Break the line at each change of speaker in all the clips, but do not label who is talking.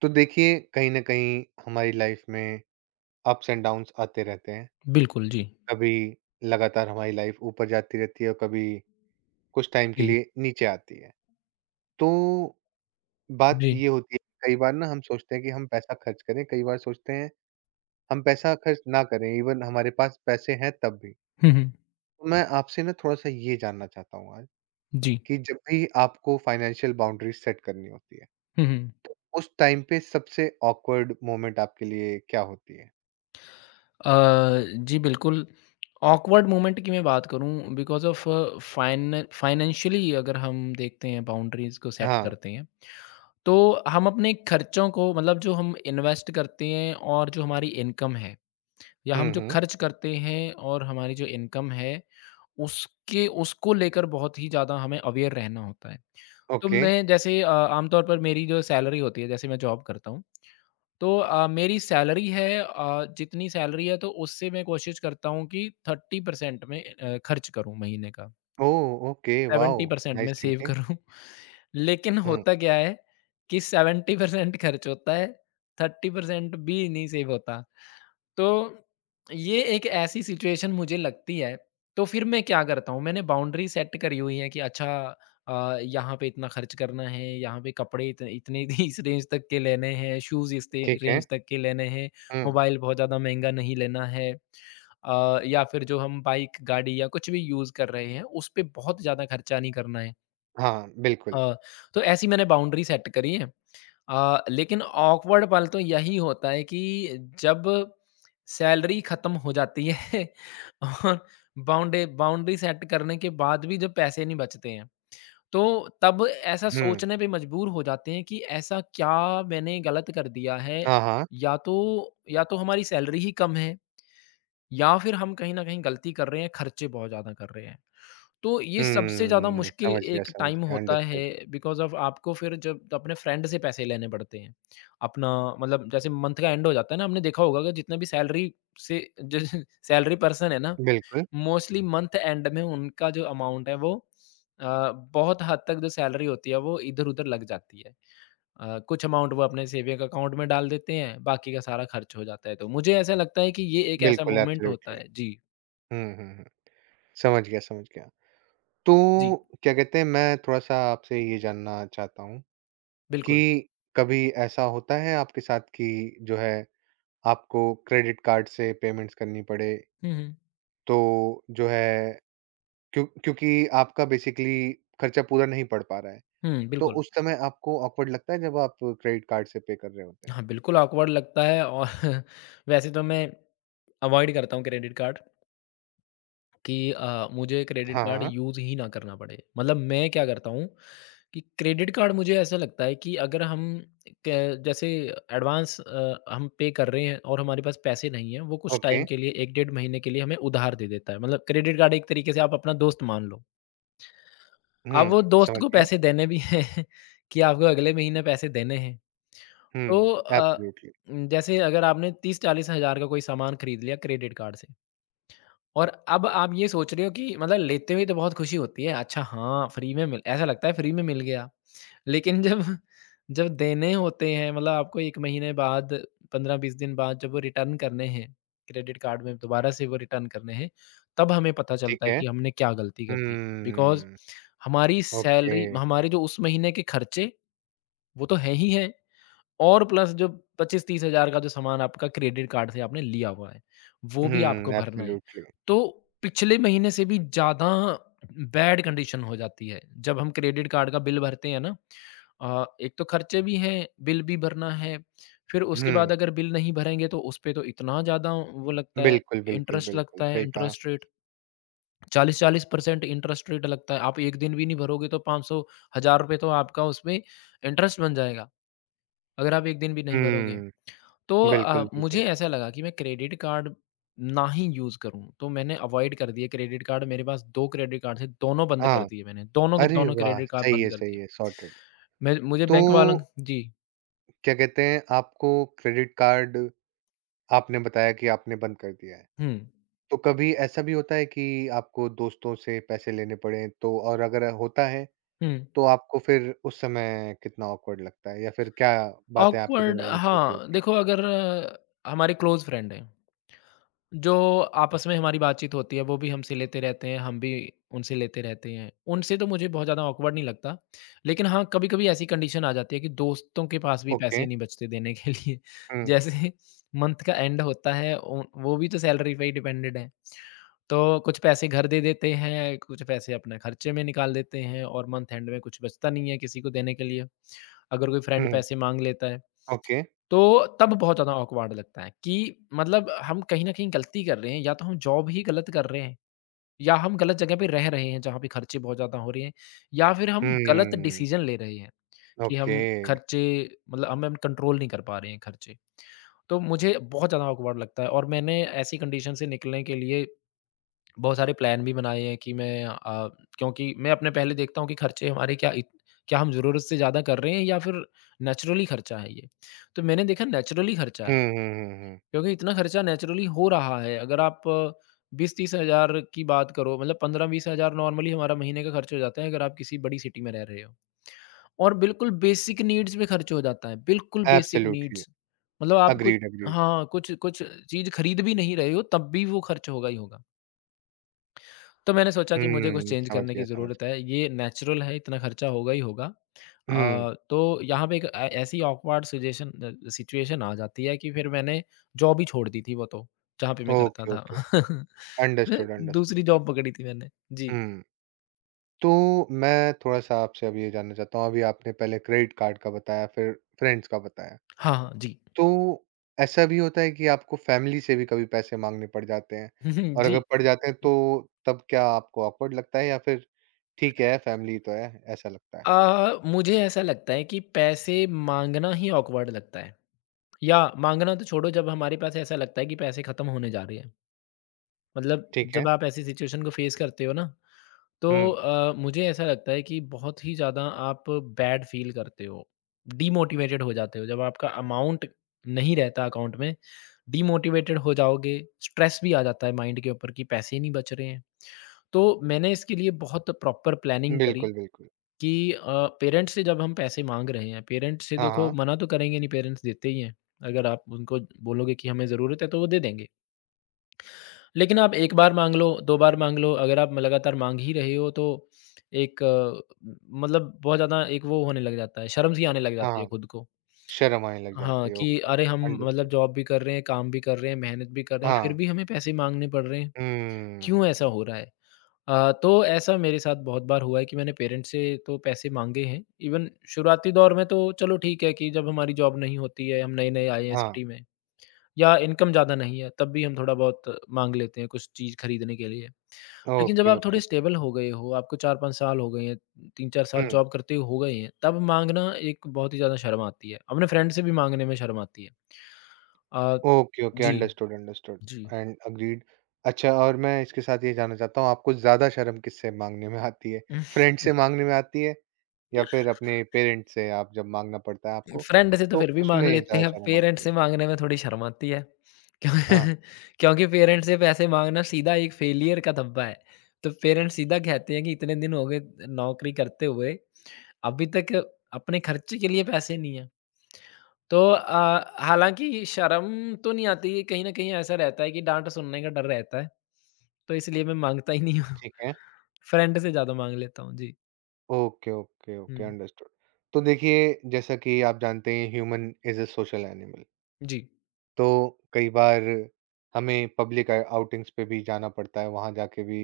तो देखिए, कहीं ना कहीं हमारी लाइफ में अप्स एंड डाउन्स आते रहते हैं।
बिल्कुल, जी।
कभी लगातार हमारी लाइफ ऊपर जाती रहती है और कभी कुछ टाइम के
जी,
लिए नीचे आती है। तो बात
जी।
ये होती है कि कई बार ना हम सोचते हैं कि हम पैसा खर्च करें, कई बार सोचते हैं हम पैसा खर्च ना करें, इवन हमारे पास पैसे हैं तब भी।
हुँ, हुँ।
तो मैं आपसे ना थोड़ा सा ये जानना चाहता हूँ आज
जी।
कि जब भी आपको फाइनेंशियल बाउंड्रीज सेट करनी होती है,
हुँ, हुँ।
तो उस टाइम पे सबसे ऑकवर्ड मोमेंट आपके लिए क्या होती है?
अ, जी, बिल्कुल। ऑकवर्ड मोमेंट की मैं बात करूँ बिकॉज़ ऑफ़ फाइनेंशियली अगर हम देखते हैं बाउंड्रीज़ को सेट
हाँ।
करते हैं, तो हम अपने खर्चों को मतलब जो हम इन्वेस्ट करते हैं और जो हमारी इनकम है या हम जो
हम्म।
खर्च करते हैं और हमारी जो इनकम है, उसके उसको लेकर बहुत ही ज़्यादा हमें अवेयर रहना होता है। तो
ओके।
मैं जैसे आम तौर पर मेरी जो सैलरी होती है, जैसे मैं जॉब करता हूँ तो मेरी सैलरी है जितनी सैलरी है तो उससे मैं कोशिश करता हूँ कि 30% में खर्च करूँ महीने का,
ओह! Okay, wow!
70% में
नाइस
सेव
थिंकिंग।
करूँ। लेकिन
हुँ।
होता क्या है कि 70% खर्च होता है, 30% भी नहीं सेव होता। तो ये एक ऐसी सिचुएशन मुझे लगती है, तो फिर मैं क्या करता हूँ, मैंने बाउंड्री सेट करी हुई है कि अच्छा यहाँ पे इतना खर्च करना है, यहाँ पे कपड़े इत इतने इस रेंज तक के लेने हैं, शूज़ इस ते
ठीक है।
रेंज तक के लेने हैं,
हुँ।
मोबाइल बहुत ज़्यादा महँगा नहीं लेना है। या फिर जो हम बाइक, गाड़ी या कुछ भी यूज़ कर रहे हैं, उस पे बहुत ज़्यादा खर्चा नहीं करना है।
हाँ, बिल्कुल।
हाँ, तो ऐसी मैंने बाउंड्री सेट करी है। लेकिन ऑकवर्ड पल तो यही होता है कि जब सैलरी खत्म हो जाती है और बाउंडे बाउंड्री सेट करने के बाद भी जब पैसे नहीं बचते हैं, तो तब ऐसा
हुँ।
सोचने पे मजबूर हो जाते हैं कि ऐसा क्या मैंने गलत कर दिया है?
हाँ, हाँ।
या तो हमारी सैलरी ही कम है या फिर हम कहीं न कहीं गलती कर रहे हैं, खर्चे बहुत ज़्यादा कर रहे हैं। तो ये सबसे ज़्यादा
हुँ,
मुश्किल एक
समझ
टाइम
गया,
होता है
अंडरस्टूड।
बिकॉज़ ऑफ आपको फिर जब अपने फ्रेंड से पैसे लेने पड़ते हैं। अपना मतलब जैसे मंथ का एंड हो जाता है ना, आपने देखा होगा कि जितने भी सैलरी से ज सैलरी पर्सन है ना,
बिल्कुल,
मोस्टली मंथ एंड में उनका जो अमाउंट है वो बहुत हद तक जो सैलरी होती है वो इधर-उधर लग जाती है। कुछ अमाउंट वो अपने सेविंग अकाउंट में डाल देते हैं, बाकी का सारा खर्च हो जाता है। तो मुझे ऐसा लगता है कि ये एक ऐसा
बिल्कुल,
मोमेंट होता
एब्सोल्यूटली।
है। जी,
हुँ, हुँ, हुँ, समझ गया, समझ गया।
जी,
तो क्या कहते हैं, मैं थोड़ा-सा आपसे ये जानना चाहता हूँ कि
बिल्कुल।
कभी ऐसा होता है आपके साथ कि जो है, आपको क्रेडिट कार्ड से पेमेंट्स करनी पड़े,
हुँ, हुँ।
तो जो है क्यों, क्योंकि आपका बेसिकली खर्चा पूरा नहीं पड़ पा रहा है?
हुँ,
तो
बिल्कुल।
उस समय आपको ऑकवर्ड लगता है जब आप क्रेडिट कार्ड से पे कर रहे होते हैं?
हाँ, बिल्कुल ऑकवर्ड लगता है और वैसे तो मैं अवॉइड करता हूँ क्रेडिट कार्ड कि मुझे क्रेडिट
हाँ,
कार्ड
हाँ,
यूज़ ही ना करना पड़े। मतलब मैं क्या करता हूँ कि क्रेडिट कार्ड मुझे ऐसा लगता है कि अगर हम क जैसे एडवांस हम पे कर रहे हैं और हमारे पास पैसे नहीं हैं, वो कुछ
ओके।
टाइम के लिए 1 डेढ़ महीने के लिए हमें उधार दे देता है। मतलब क्रेडिट कार्ड एक तरीके से आप अपना दोस्त मान लो। अब
हुँ,
वो दोस्त
समझ
को
गया।
पैसे देने भी हैं कि आपको अगले महीने पैसे देने हैं। तो
हुँ, एब्सोल्युटली।
जैसे अगर आपने 30-40 हज़ार का कोई सामान खरीद लिया क्रेडिट कार्ड से और अब आप ये सोच रहे हो कि मतलब लेते हुए तो बहुत खुशी होती है, अच्छा हाँ, फ्री में मिल ऐसा लगता है फ्री में मिल गया। लेकिन जब जब देने होते हैं मतलब आपको 1 महीने बाद 15-20 दिन बाद जब वो रिटर्न करने हैं, क्रेडिट कार्ड में दोबारा से वो रिटर्न करने हैं, तब हमें पता
ठीक
चलता है
है।
कि हमने क्या गलती कर दी। बिकॉज़
हुँ,
हमारी
ओके।
सैलरी हमारे जो उस महीने के खर्चे वो तो हैं ही हैं। और प्लस जो 25-30 हज़ार का जो सामान आपका क्रेडिट कार्ड से आपने लिया हुआ है, वो भी
हुँ,
आपको भरना है।
एब्सोल्युटली।
तो पिछले महीने से भी ज़्यादा बैड कंडीशन हो जाती है। जब हम क्रेडिट कार्ड का बिल भरते हैं ना एक तो खर्चे भी हैं, बिल भी भरना है, फिर उसके
हुँ,
बाद अगर बिल नहीं भरेंगे तो उस पे तो इतना ज़्यादा वो
बिल्कुल, बिल्कुल, बिल्कुल,
लगता है,
सही कहा।
इंटरेस्ट रेट 40-40% इंटरेस्ट रेट लगता है। आप 1 दिन भी नहीं भरोगे तो 500 हज़ार रुपए तो आपका उसमें इंटरेस्ट बन जाएगा, अगर आप 1 दिन भी नहीं भरोगे।
हुँ,
तो
बिल्कुल, बिल्कुल।
मुझे ऐसा लगा कि मैं क्रेडिट कार्ड ना ही यूज़ करूँ, तो मैंने अवॉइड कर दिए क्रेडिट कार्ड मेरे पास 2 क्रेडिट कार्ड थे, दोनों बंद कर
हाँ,
दिए मैंने, दोनों के
अरे
दोनों
वाह!
क्रेडिट कार्ड बंद कर
सही
दिए।
है, सॉर्टेड।
मैं मुझे
तो
बैंक वालों जी,
क्या कहते हैं, आपको क्रेडिट कार्ड आपने बताया कि आपने बंद कर दिया है।
हुँ,
तो कभी ऐसा भी होता है कि आपको दोस्तों से पैसे लेने पड़े तो? और अगर होता है
हुँ,
तो आपको फिर उस समय कितना ऑकवर्ड लगता है या फिर क्या बातें आपके
ऑकवर्ड
दिमाग में चल रही
हाँ,
होती हैं?
देखो अगर हमारे क्लोज़ फ्रेंड हैं जो आपस में हमारी बातचीत होती है वो भी हमसे लेते रहते हैं, हम भी उनसे लेते रहते हैं। उनसे तो मुझे बहुत ज़्यादा ऑकवर्ड नहीं लगता। लेकिन हाँ, कभी-कभी ऐसी कंडीशन आ जाती है कि दोस्तों के पास भी
ओके।
पैसे नहीं बचते देने के लिए।
हुँ,
जैसे मंथ का एंड होता है उ वो भी तो सैलरी पे ही डिपेंडेड है। तो कुछ पैसे घर दे देते हैं, कुछ पैसे अपने खर्चे में निकाल देते हैं और मंथ एंड में कुछ बचता नहीं है किसी को देने के लिए। अगर कोई फ्रेंड
हुँ,
पैसे माँग लेता है।
ओके।
तो तब बहुत ज़्यादा ऑकवर्ड लगता है कि मतलब हम कहीं न कहीं गलती कर रहे हैं, या तो हम जॉब ही गलत कर रहे हैं, या हम गलत जगह पे रह रहे हैं जहाँ पे खर्चे बहुत ज़्यादा हो रहे हैं, या फिर हम गलत
हुँ,
डिसीज़न ले रहे हैं कि
ओके।
हम खर्चे मतलब हम कंट्रोल नहीं कर पा रहे हैं खर्चे। तो मुझे बहुत ज़्यादा ऑकवर्ड लगता है और मैंने ऐसी कंडीशन से निकलने के लिए बहुत सारे प्लान भी बनाए हैं कि मैं क्योंकि मैं अपने पहले देखता हूँ कि खर्चे हमारे क्या इत क्या हम ज़रूरत से ज़्यादा कर रहे हैं या फिर नेचुरली खर्चा है ये। तो मैंने देखा नेचुरली खर्चा
हुँ,
है।
हुँ, हुँ, हुँ।
क्योंकि इतना खर्चा नेचुरली हो रहा है। अगर आप 20-30 हज़ार की बात करो मतलब 15-20 हज़ार नॉर्मली हमारा महीने का खर्च हो जाता है अगर आप किसी बड़ी सिटी में रह रहे हो। और बिल्कुल बेसिक नीड्स में खर्च हो जाता है, बिल्कुल बेसिक
एब्सोल्युटली।
नीड्स मतलब आप कुछ
अग्रीड, अग्रीड।
हाँ, कुछ कुछ चीज़ खरीद भी नहीं रहे हो तब भी वो खर्च होगा ही होगा। तो मैंने सोचा कि मुझे कुछ
हुँ,
चेंज
समझ
करने की
गया, समझ
ज़रूरत
गया।
है। ये नेचुरल है, इतना खर्चा होगा ही होगा।
हुँ।
तो यहाँ पे एक ऐ ऐसी ऑकवर्ड सिचुएशन सिचुएशन आ जाती है कि फिर मैंने जॉब ही छोड़ दी थी वो तो, जहाँ पे मैं करता
ओके,
था।
ओके।
मैं
अंडरस्टूड,
दूसरी
अंडरस्टूड।
जॉब पकड़ी थी मैंने। जी।
हुँ। तो मैं थोड़ा-सा आपसे अब ये जानना चाहता हूँ, अभी आपने पहले क्रेडिट कार्ड का बताया, फिर फ्रेंड्स का बताया।
हाँ, हाँ। जी।
तो ऐसा भी होता है कि आपको फैमिली से भी कभी पैसे माँगने पड़ जाते हैं? और अगर
जी।
पड़ जाते हैं तो तब क्या आपको ऑकवर्ड लगता है, या फिर ठीक है फैमिली तो है, ऐसा लगता है?
मुझे ऐसा लगता है कि पैसे माँगना ही ऑकवर्ड लगता है। या माँगना तो छोड़ो जब हमारे पास ऐसा लगता है कि पैसे खत्म होने जा रहे हैं। मतलब
ठीक है।
जब आप ऐसी सिचुएशन को फेस करते हो ना तो
हुँ,
मुझे ऐसा लगता है कि बहुत ही ज़्यादा आप बैड फ़ील करते हो, डीमोटिवेटेड हो जाते हो जब आपका अमाउंट नहीं रहता अकाउंट में, डीमोटिवेटेड हो जाओगे, स्ट्रेस भी आ जाता है माइंड के ऊपर कि पैसे ही नहीं बच रहे हैं। तो मैंने इसके लिए बहुत प्रॉपर प्लानिंग करी
बिल्कुल, बिल्कुल।
कि पेरेंट्स से जब हम पैसे माँग रहे हैं, पेरेंट्स से
हाँ,
देखो
हाँ।
मना तो करेंगे नहीं, पेरेंट्स देते ही हैं। अगर आप उनको बोलोगे कि हमें ज़रूरत है तो वो दे देंगे। लेकिन आप 1 बार माँग लो, 2 बार माँग लो, अगर आप लगातार माँग ही रहे हो तो एक मतलब बहुत ज़्यादा एक वो होने लग जाता है, शर्म सी आने लग
हाँ,
जाती है
हाँ।
खुद को।
शर्म आने लग
हाँ,
जाती है।
कि
ओके,
अरे
ओके,
हम मतलब
अंडरस्टूड।
जॉब भी कर रहे हैं, काम भी कर रहे हैं, मेहनत भी कर रहे हैं, फिर
हाँ।
भी हमें पैसे माँगने पड़ रहे हैं, क्यों ऐसा
हम्म।
हो रहा है? तो ऐसा मेरे साथ बहुत बार हुआ है कि मैंने पेरेंट्स से तो पैसे माँगे हैं, इवन शुरुआती दौर में तो चलो ठीक है कि जब हमारी जॉब नहीं होती है, हम नए-नए आए हैं
हाँ।
सिटी में या इनकम ज़्यादा नहीं है, तब भी हम थोड़ा-बहुत माँग लेते हैं कुछ चीज़ खरीदने के लिए। लेकिन जब
ओके,
आप थोड़े
ओके।
स्टेबल हो गए हो, आपको 4-5 साल हो गए हैं, 3-4 साल
हुँ।
जॉब करते हो गए हैं, तब माँगना एक बहुत ही ज़्यादा शर्म आती है। अपने फ्रेंड से भी माँगने में शर्म आती है। अ,
ओके, ओके,
जी,
अंडरस्टूड, अंडरस्टूड
जी।
And agreed. अच्छा, और मैं इसके साथ ये जानना चाहता हूँ, आपको ज़्यादा शर्म किससे माँगने में आती है? फ्रेंड से माँगने में आती है, या फिर अपने पेरेंट्स से? आप जब माँगना पड़ता है आपको,
फ्रेंड से तो
तो
फिर भी माँग
उसमें
लेते
ज़्यादा
हैं,
शर्म
पेरेंट्स
आती
से
है?
माँगने में थोड़ी शर्म आती है। क्यों
हाँ,
क्योंकि पेरेंट्स से पैसे माँगना सीधा एक फेलियर का धब्बा है। तो पेरेंट्स सीधा कहते हैं कि इतने दिन हो गए नौकरी करते हुए अभी तक अपने खर्चे के लिए पैसे नहीं हैं। तो हालाँकि शर्म तो नहीं आती है, कहीं न कहीं ऐसा रहता है कि डाँट सुनने का डर रहता है, तो इसलिए मैं माँगता ही नहीं हूँ।
ठीक है।
फ्रेंड से ज़्यादा माँग लेता हूँ। जी।
ओके, ओके, ओके,
हुँ।
अंडरस्टूड। तो देखिए, जैसा कि आप जानते हैं, human is a social animal.
जी।
तो कई बार हमें पब्लिक आउटिंग्स पे भी जाना पड़ता है, वहाँ जाके भी,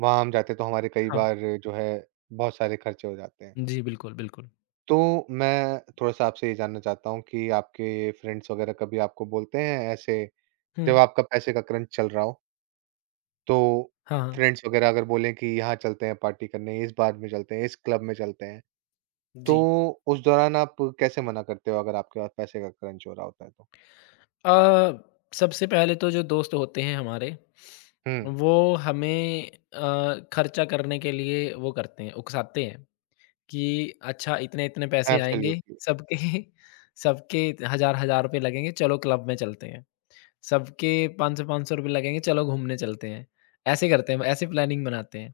वहाँ हम जाते हैं तो हमारे कई
हाँ।
बार जो है बहुत सारे खर्चे हो जाते हैं।
जी, बिल्कुल, बिल्कुल।
तो मैं थोड़ा-सा आपसे ये जानना चाहता हूँ कि आपके फ्रेंड्स वग़ैरह कभी आपको बोलते हैं ऐसे जब
हुँ।
आपका पैसे का क्रंच चल रहा हो? तो
हाँ, हाँ।
फ्रेंड्स वगैरह अगर बोलें कि यहाँ चलते हैं पार्टी करने, इस बार में चलते हैं, इस क्लब में चलते हैं, तो
जी।
उस दौरान आप कैसे मना करते हो अगर आपके पास पैसे का क्रंच हो रहा होता है तो?
अ, सबसे पहले तो जो दोस्त होते हैं हमारे,
हुँ,
वो हमें खर्चा करने के लिए वो करते हैं, उकसाते हैं। कि अच्छा इतने-इतने पैसे आएँगे,
एब्सोल्युटली।
सबके सबके 1000-1000 रुपए लगेंगे, चलो क्लब में चलते हैं। सबके 500-500 रुपए लगेंगे, चलो घूमने चलते हैं। ऐसे करते हैं, ऐसे प्लानिंग बनाते हैं।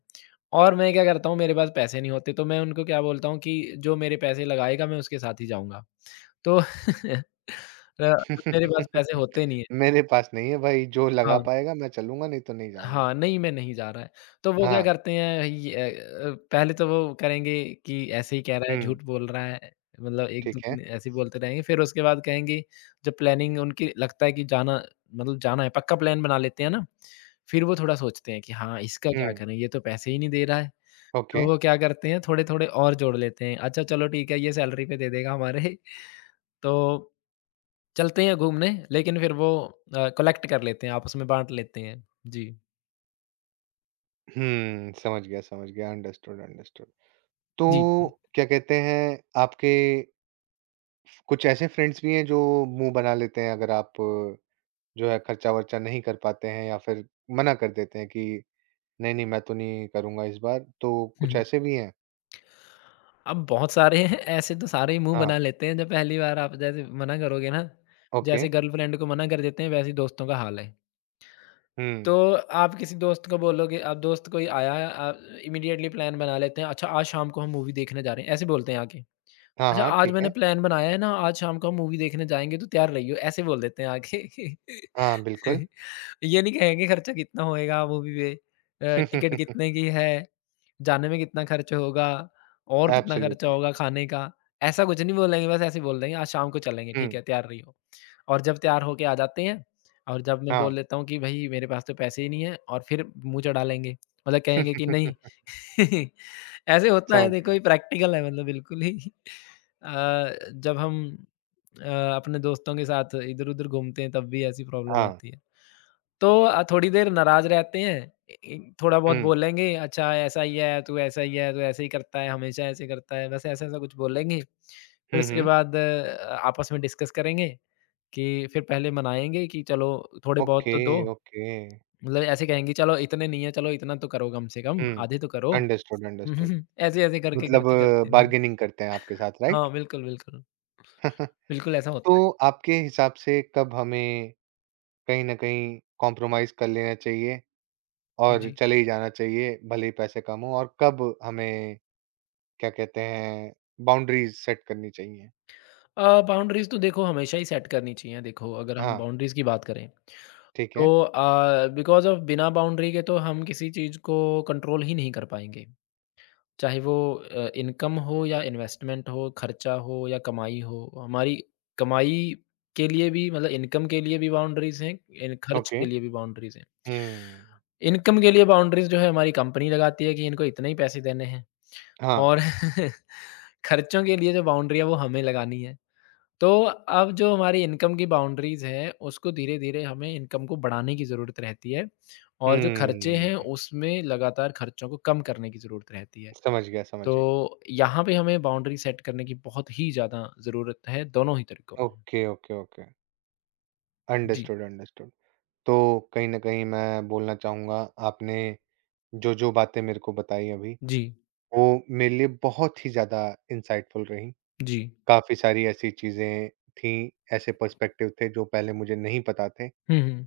और मैं क्या करता हूँ मेरे पास पैसे नहीं होते तो मैं उनको क्या बोलता हूँ कि जो मेरे पैसे लगाएगा मैं उसके साथ ही जाऊँगा। तो मेरे पास पैसे होते नहीं है।
मेरे पास नहीं है भाई, जो लगा
हाँ।
पाएगा मैं चलूँगा, नहीं तो नहीं जाऊँगा।
हाँ, नहीं मैं नहीं जा रहा है। तो वो क्या
हाँ।
करते हैं ये पहले तो वो करेंगे कि ऐसे ही कह रहा है,
हुँ,
झूठ बोल रहा है, मतलब 1-2
ठीक है।
दिन ऐसे ही बोलते रहेंगे। फिर उसके बाद कहेंगे जब प्लानिंग उनकी लगता है कि जाना मतलब जाना है, पक्का प्लान बना लेते हैं ना, फिर वो थोड़ा सोचते हैं कि हाँ, इसका क्या
हुँ,
करें? ये तो पैसे ही नहीं दे रहा है।
ओके।
तो वो क्या करते हैं थोड़े-थोड़े और जोड़ लेते हैं। अच्छा चलो ठीक है, ये सैलरी पे दे देगा हमारे तो चलते हैं घूमने लेकिन फिर वो कलेक्ट कर लेते हैं, आपस में बाँट लेते हैं। जी।
हुँ, समझ गया, समझ गया। Understood, understood.
जी, जी।
तो क्या कहते हैं, आपके कुछ ऐसे फ्रेंड्स भी हैं जो मुँह बना लेते हैं अगर आप जो है खर्चा-वर्चा नहीं कर पाते हैं, या फिर मना कर देते हैं कि नहीं, नहीं मैं तो नहीं करूँगा इस बार, तो
हुँ,
कुछ
हुँ।
ऐसे भी हैं?
अब बहुत सारे हैं, ऐसे तो सारे ही मुँह
हाँ,
बना लेते हैं जब पहली बार आप जैसे मना करोगे ना,
ओके।
जैसे गर्लफ्रेंड को मना कर देते हैं वैसे ही दोस्तों का हाल है। तो
हुँ।
आप किसी दोस्त को बोलोगे अब दोस्त कोई आया इमीडिएटली प्लान बना लेते हैं, अच्छा आज शाम को हम मूवी देखने जा रहे हैं, ऐसे बोलते हैं आके।
हाँ,
अच्छा
हाँ,
आज
ठीक
मैंने
है।
प्लान बनाया है ना आज शाम को हम मूवी देखने जाएँगे तो तैयार रहियो, ऐसे बोल देते हैं आके।
हाँ, बिल्कुल।
ये नहीं कहेंगे खर्चा कितना होएगा मूवी पे टिकट कितने की है, जाने में कितना खर्च होगा और कितना खर्चा
एब्सोल्युटली।
होगा खाने का, ऐसा कुछ नहीं बोलेंगे बस ऐसे ही बोल देंगे आज शाम को चलेंगे ठीक
हुँ,
है तैयार रहियो। और जब तैयार होके आ जाते हैं और जब मैं
हाँ।
बोल देता हूँ कि भई मेरे पास तो पैसे ही नहीं है और फिर मुँह चढ़ा लेंगे। मतलब कहेंगे कि नहीं ऐसे होता है
समझ
देखो
गया।
ये प्रैक्टिकल है मतलब बिल्कुल ही अ, जब हम अ, अपने दोस्तों के साथ इधर-उधर घूमते हैं तब भी ऐसी प्रॉब्लम
हाँ।
आती है। तो थोड़ी देर नाराज़ रहते हैं ए ए थोड़ा बहुत
हुँ।
बोलेंगे अच्छा ऐसा ही है, तू ऐसा ही है, तू ऐसे ही करता है, हमेशा ऐसे करता है, बस ऐसा-ऐसा कुछ बोलेंगे। फिर
हुँ,
उसके
हुँ।
बाद आपस में डिस्कस करेंगे कि फिर पहले मनाएँगे कि चलो थोड़े बहुत
ओके,
तो दो
ओके।
मतलब ऐसे कहेंगे चलो इतने नहीं है, चलो इतना तो करो कम से कम,
हुँ।
आधे तो करो।
Understood, understood.
ऐसे, ऐसे करके,
मतलब
करके करते हैं। हुँ,
बार्गेनिंग करते हैं आपके साथ, राइट?
हाँ, बिल्कुल, बिल्कुल। बिल्कुल ऐसा होता है।
तो आपके हिसाब से कब हमें कहीं न कहीं कॉम्प्रोमाइज़ कर लेना चाहिए और
जी।
चले ही जाना चाहिए, भले ही पैसे कम हों, और कब हमें क्या कहते हैं बाउंड्रीज़ सेट करनी चाहिए?
बाउंड्रीज़ तो देखो हमेशा ही सेट करनी चाहिए। देखो अगर हम
हाँ,
बाउंड्रीज़ की बात करें
ठीक
तो
है।
बिकॉज़ ऑफ बिना बाउंड्री के तो हम किसी चीज़ को कंट्रोल ही नहीं कर पाएँगे। चाहे वो इनकम हो या इन्वेस्टमेंट हो, खर्चा हो या कमाई हो। हमारी कमाई के लिए भी मतलब इनकम के लिए भी बाउंड्रीज़ हैं, इन खर्च
ओके।
के लिए भी बाउंड्रीज़ हैं।
हुँ।
इनकम के लिए बाउंड्रीज़ जो है हमारी कंपनी लगाती है कि इनको इतने ही पैसे देने हैं।
हाँ।
और खर्चों के लिए जो बाउंड्री है वो हमें लगानी है। तो अब जो हमारी इनकम की बाउंड्रीज़ हैं उसको धीरे-धीरे हमें इनकम को बढ़ाने की ज़रूरत रहती है और जो खर्चे हैं
हुँ।
उसमें लगातार खर्चों को कम करने की ज़रूरत रहती है।
समझ गया, समझ गया।
तो यहाँ पे हमें बाउंड्री सेट करने की बहुत ही ज़्यादा ज़रूरत है दोनों ही तरीकों में।
Okay, okay, okay.
जी,
अंडरस्टूड, अंडरस्टूड। तो कहीं न कहीं मैं बोलना चाहूँगा, आपने जो-जो बातें मेरे को बताई अभी,
जी,
वो मेरे लिए बहुत ही ज़्यादा इंसाइटफुल रहीं।
जी।
काफ़ी सारी ऐसी चीज़ें थीं, ऐसे पर्सपेक्टिव थे जो पहले मुझे नहीं पता थे।
हुँ, हुँ।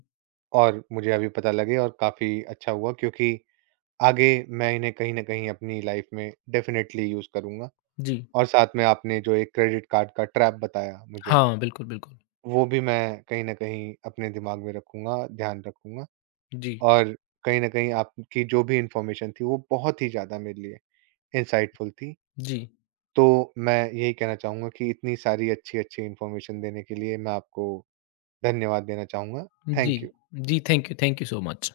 और मुझे अभी पता लगे और काफ़ी अच्छा हुआ, क्योंकि आगे मैं इन्हें कहीं न कहीं अपनी लाइफ़ में डेफ़िनेटली यूज़ करूँगा।
जी।
और साथ में आपने जो एक क्रेडिट कार्ड का ट्रैप बताया मुझे,
हाँ, बिल्कुल, बिल्कुल।
वो भी मैं कहीं न कहीं अपने दिमाग में रखूँगा, ध्यान रखूँगा।
जी,
और कहीं न कहीं आपकी जो भी इन्फॉर्मेशन थी वो बहुत ही ज़्यादा मेरे लिए इनसाइटफुल थी।
जी,
तो मैं यही कहना चाहूँगा कि इतनी सारी अच्छी-अच्छी इन्फॉर्मेशन देने के लिए मैं आपको धन्यवाद देना चाहूँगा।
जी।
Thank you.
जी, थैंक यू सो मच।